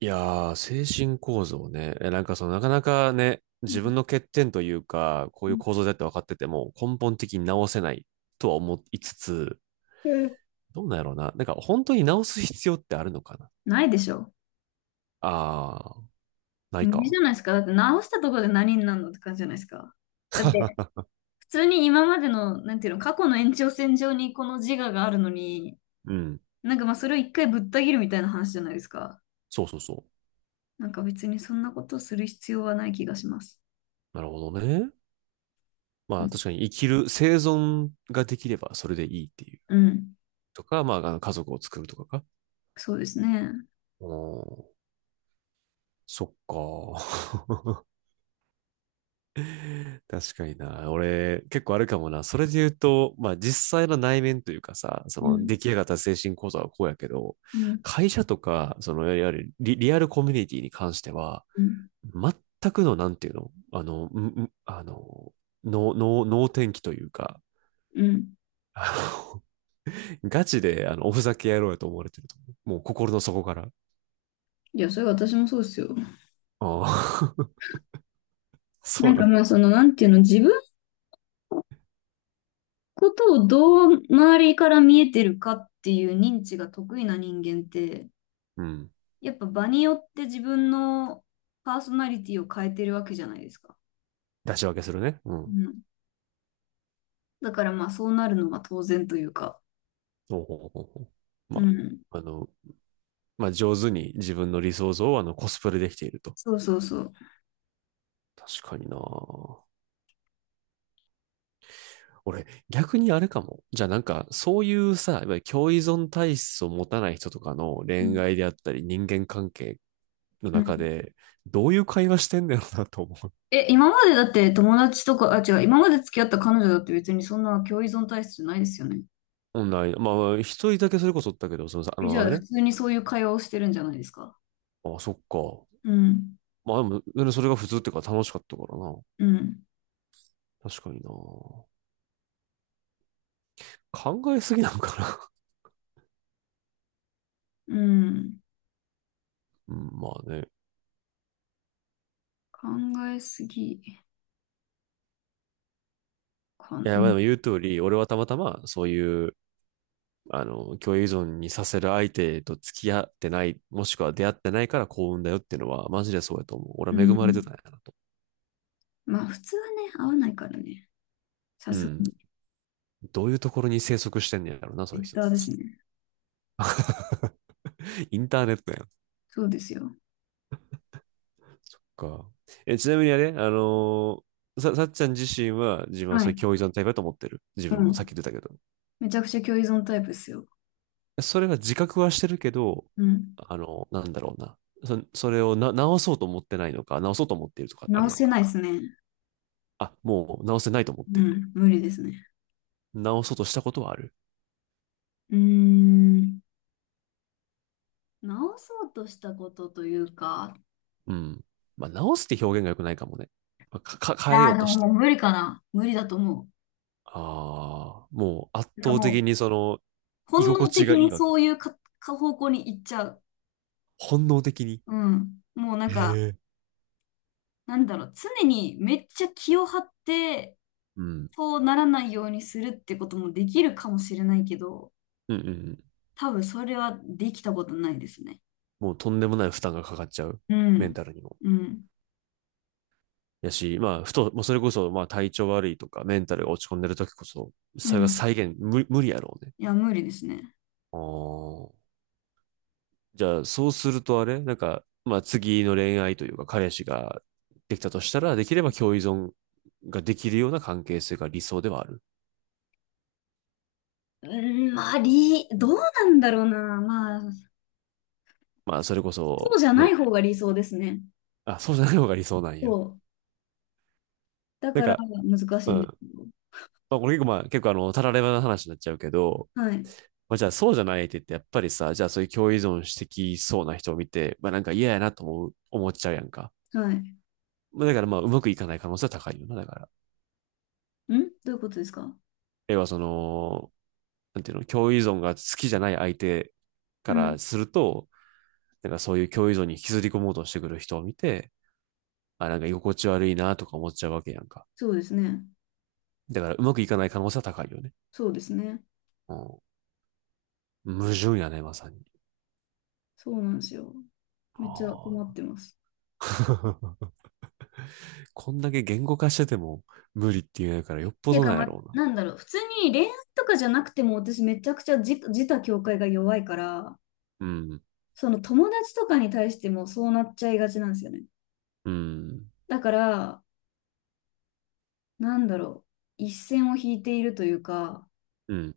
いやー、精神構造ね。なんかなかなかね、う自ん。分の欠点というか、こういうう構造だって分かってても、根本的に直せないとは思いつつ、ん。どうなんやろうな。なんか本当に直す必要ってあるのかなないでしょ。あー、ない無理じか。ゃないですか。だって直したところで何になるのって感じじゃないですか。だって普通に今までの、なんていうの、過去の延長線上にこの自我があるのに、うん。なんかまあそれを一回ぶった切るみたいな話じゃないですか。そうそうそなんか別にそんなことをする必要はない気がします。う。なるほどね。うまあん。確かに生存ができればそれでいいっていう。うん。とか、まあ、あの家族を作るとかか。そうですね。うん、そっか。確かにな。俺、結構あるかもな。それで言うと、まあ実際の内面というかさ、そうのん。出来上がった精神構造はこうやけど、うん。会社とか、いわゆるリアルコミュニティに関しては、うん。全くの、なんていうの能天気というか、うん。あガチで、おふざけ野郎やと思われてると思う。もう心の底から。いや、それ私もそうですよ。ああ、 そなうんかな。まあその、なんていうの、自分ことをどう周りから見えてるかっていう認知が得意な人間って、うん。やっぱ場によって自分のパーソナリティを変えてるわけじゃないですか。出し分けするね。ううん。ん。だからまあそうなるのが当然というか。おうほうほうほうまうん。あ、まあ、上手に自分の理想像をコスプレできていると。そうそうそう。確かにな。俺、逆にあれかも。じゃあなんか、そういうさ、いわゆる共依存体質を持たない人とかのう恋ん。愛であったり、人間関係のう中ん。で、どういう会話してんだろうなと思う。え、今までだって友達とか、あ、違う、今まで付き合った彼女だって別にそんな共依存体質じゃないですよね。オンライン、まあ、一人だけそれこそだけど、そのさ、あえ、じの、ゃああれ普ね。通にそういう会話をしてるんじゃないですか。ああ、そっか。うん。まあでも、それが普通っていうか楽しかったからな。うん。確かにな。考えすぎなのかな。うん。うん、まあね。考えすぎ。かいん、うや、まあん。でも言う通り、俺はたまたまそういう共栄依存にさせる相手と付き合ってない、もしくは出会ってないから幸運だよっていうのは、マジでそうやと思う。俺うは恵まれてたんん。やなと。まあ、普通はね、合わないからね。さうすがん。に、ツどういうところに生息してんねやろな、そイういうッ人たターですち。ね。インターネットやん。そうですよ。そっか。ちなみにあれ、さ、さっちゃん自身は自分ははそういうい。共栄依存タイプだと思ってる。自う分もさっん。き出たけど。めちゃくちゃ共依存タイプですよ。それは自覚はしてるけど、うん。なんだろうな。それをな、直そうと思ってないのか、直そうと思っているとかある直やんせか。ないですね。あ、もう直せないと思っうている。ん。無理ですね。直そうとしたことはある。うーん。直そうとしたことというか、うん。まあ、直すって表現が良くないかもね。まあ、変えあよあ、うでともしもて。う無理かな。無理だと思う。ああ、もう圧なんか倒的もにその、う、居本心能地的がいいにわけ。そういう方向に行っちゃう。本能的に。う。うん。もうなんへか、え。なんだろう、常にめっちゃ気を張って、うん。そうならないようにするってこともできるかもしれないけど、うんうんうん。多分それはできたことないですね。もうとんでもない負担がかかっちゃう。うメンん。タルにも。うん。やし、まあ、ふと、もうそれこそ、まあ、体調悪いとか、メンタルが落ち込んでる時こそ、うそれがん。再現、無、無理やろうね。いや、無理ですね。ああ。じゃあ、そうするとあれなんか、まあ次の恋愛というか彼氏ができたとしたら、できれば共依存ができるような関係性が理想ではある。うーん、まあ、どうなんだろうな。まあ、まあ、それこそうそ、じゃないね。方が理想ですね。あ、そうじゃない方が理想なんそや。う。だなんからか、難しういんですん。よ。まあ、これ結構たらればな話になっちゃうけど、はい。まあ、じゃあそうじゃない相手ってやっぱりさ、じゃあそういう共依存してきそうな人を見て、まあなんか嫌やなと思っちゃうやんか。はい。まあ、だからまあ、うまくいかない可能性は高いよな、だから。どういうことですか？要はなんていうの、共依存が好きじゃない相手うかん。らすると、なんかそういう共依存に引きずり込もうとしてくる人を見て、あ、なんか居心地悪いなとか思っちゃうわけやんか。そうですね。だからうまくいかない可能性は高いよね。そうですね。うん。矛盾やね、まさに。そうなんですよ。めっちゃ困っあてます。あ、こんだけ言語化してても無理って言うんやからよっっぽていうどか、なんまやあ、ろうな。なんだろう。普通に恋愛とかじゃなくても、私めちゃくちゃ自他境界が弱いから、うん。その友達とかに対してもそうなっちゃいがちなんですよね。うん。だから、なんだろう、一線を引いているというか、うん。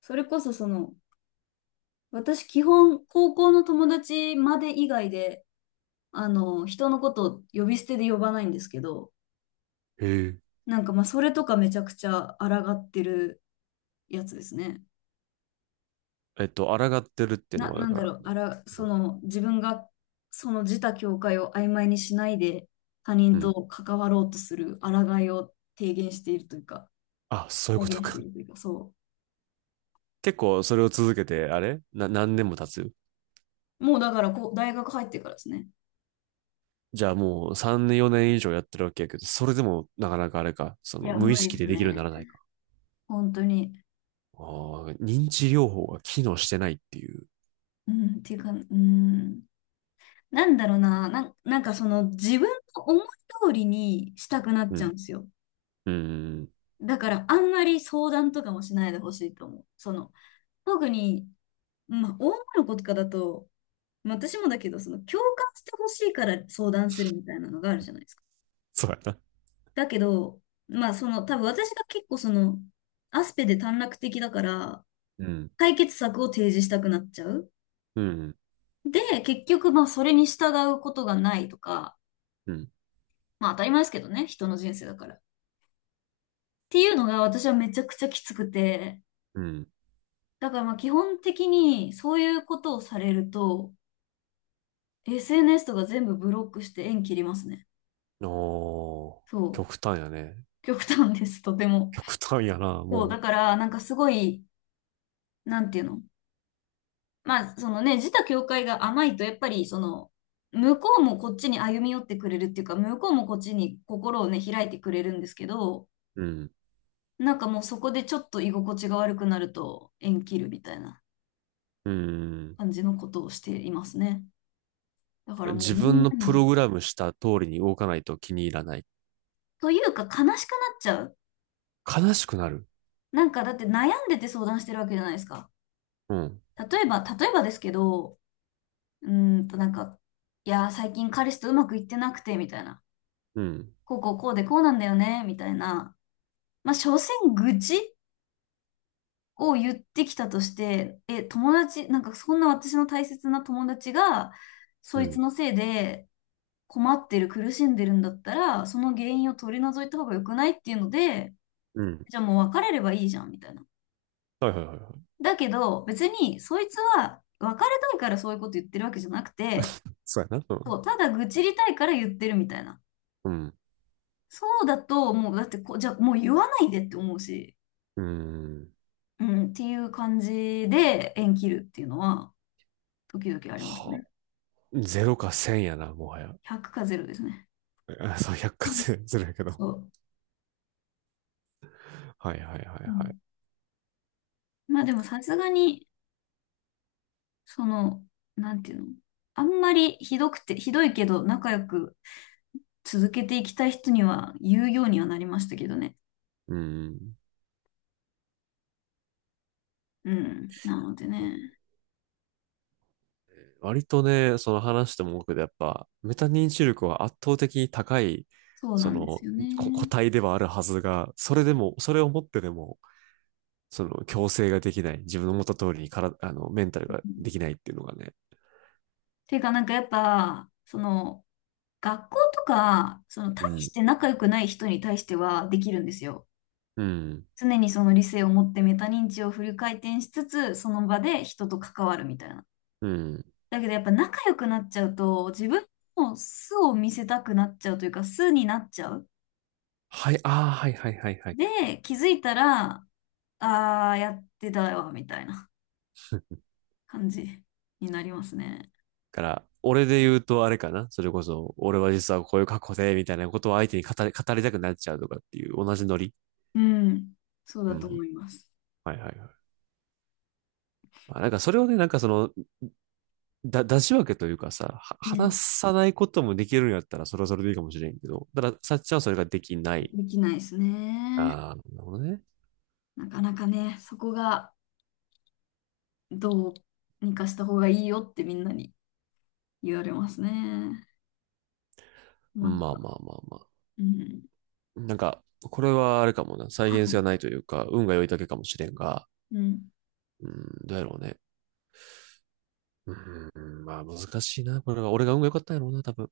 それこそその、私基本高校の友達まで以外で、人のことを呼び捨てで呼ばないんですけど、へえ。なんかまあそれとかめちゃくちゃ抗ってるやつですね。抗ってるっていうのな、はだなんかだら、ろう、あら、その自分がその自他境界を曖昧にしないで他人うん。と関わろうとする抗いを提言しているというか。あ、そういう再こと現してか。いるというか、そ結構それを続けて、あれな、何年も経つ。う。もうだからこう、大学入ってからですね。じゃあもう3年、4年以上やってるわけやけど、それでもなかなかあれか、そいのや、無無意理識でですできるようになね。らないか。本当に。ああ、認知療法が機能してないっていう。うん、っていうか、うん。なんだろうな、なんかその自分の思い通りにしたくなっうちゃうんん。ですよ。うん。だからあんまり相談とかもしないでほしいと思う。その、特に、まあ、女の子とかだと、まあ私もだけど、その共感してほしいから相談するみたいなのがあるじゃないですか。そうやな。だけど、まあその、多分私が結構その、アスペで短絡的だから、うん。解決策を提示したくなっちゃう。うん。で、結局、まあ、それに従うことがないとか、うん。まあ、当たり前ですけどね、人の人生だから。っていうのが私はめちゃくちゃきつくて、うん。だからまあ、基本的にそういうことをされると、SNS とか全部ブロックして縁切りますね。おー、そう。極端やね。極端です、とても。極端やな、そう、もだう。から、なんかすごい、なんていうの、まあ、そのね、自他境界が甘いと、やっぱり、その、向こうもこっちに歩み寄ってくれるっていうか、向こうもこっちに心をね、開いてくれるんですけど、うん。なんかもうそこでちょっと居心地が悪くなると縁切るみたいなうん。感じのことをしていますね。だからもう自みん分なのプロに、グラムした通りに動かないと気に入らない。というか悲しくなっちゃう。悲しくなる。なんかだって悩んでて相談してるわけじゃないですか。うん。例えば、例えばですけど、うーんとなんか、いやー、最近彼氏とうまくいってなくて、みたいな。うん。こうこうこうでこうなんだよね、みたいな。まあ、所詮愚痴を言ってきたとして、え、なんかそんな私の大切な友達が、そういつん。のせいで困ってる、苦しんでるんだったら、その原因を取り除いた方が良くないっていうので、うん。じゃあもう別れればいいじゃん、みたいな。はいはいはいはい。だけど、別にそいつは別れたいからそういうこと言ってるわけじゃなくて、そうやな。うそん。う、ただ愚痴りたいから言ってるみたいな。うん。そうだと、もうだってじゃあもう言わないでって思うし、うん。うん、っていう感じで縁切るっていうのは、時々ありますはね。あ、ゼロか1000やな、もはや。100か0ですね。あそう、100か1000するやけど。そう。はいはいはいうはい。ん。まあでもさすがに、その、なんていうの、あんまりひどくて、ひどいけど仲良く続けていきたい人には言うようにはなりましたけどね。うん。うん。なのでね、割とね、その話しても多くでやっぱ、メタ認知力は圧倒的に高い、そうそなんでの、すよこ個ね。体ではあるはずが、それでも、それを持ってでも、その、強制ができない、自分の思った通りにから、メンタルうがん。できないっていうのがね。ていうかなんかやっぱ、その、学校とか、その、大うしん。て仲良くない人に対してはできるんですよ。うん。常にその理性を持ってメタ認知をフル回転しつつ、その場で人と関わるみたいな。うん。だけどやっぱ仲良くなっちゃうと、自分の素を見せたくなっちゃうというか、素になっちゃう。はい、ああ、はいはいはいはい。で、気づいたら、あーやってたよみたいな感じになりますね。から、俺で言うとあれかなそれこそ、俺は実はこういう過去で、みたいなことを相手に語りたくなっちゃうとかっていう同じノリ。うん。そううだとん。思います。はいはいはい。まあ、なんかそれをね、なんかその、出し分けというかさ、う話ん。さないこともできるんやったら、それはそれでいいかもしれんけど、ただ、さっちゃんはそれができない。できないですね。ああ、なるほどね。なかなかね、そこがどうにかした方がいいよってみんなに言われますね。困っまあた。まあまあまうん。あ。なんか、これはあれかもな。は再現性い。がないというか、運が良いだけかもしれんが、うん。うん、どうやろうね。うん、まあ難しいな。これが、俺が運が良かったんやろうな、多分。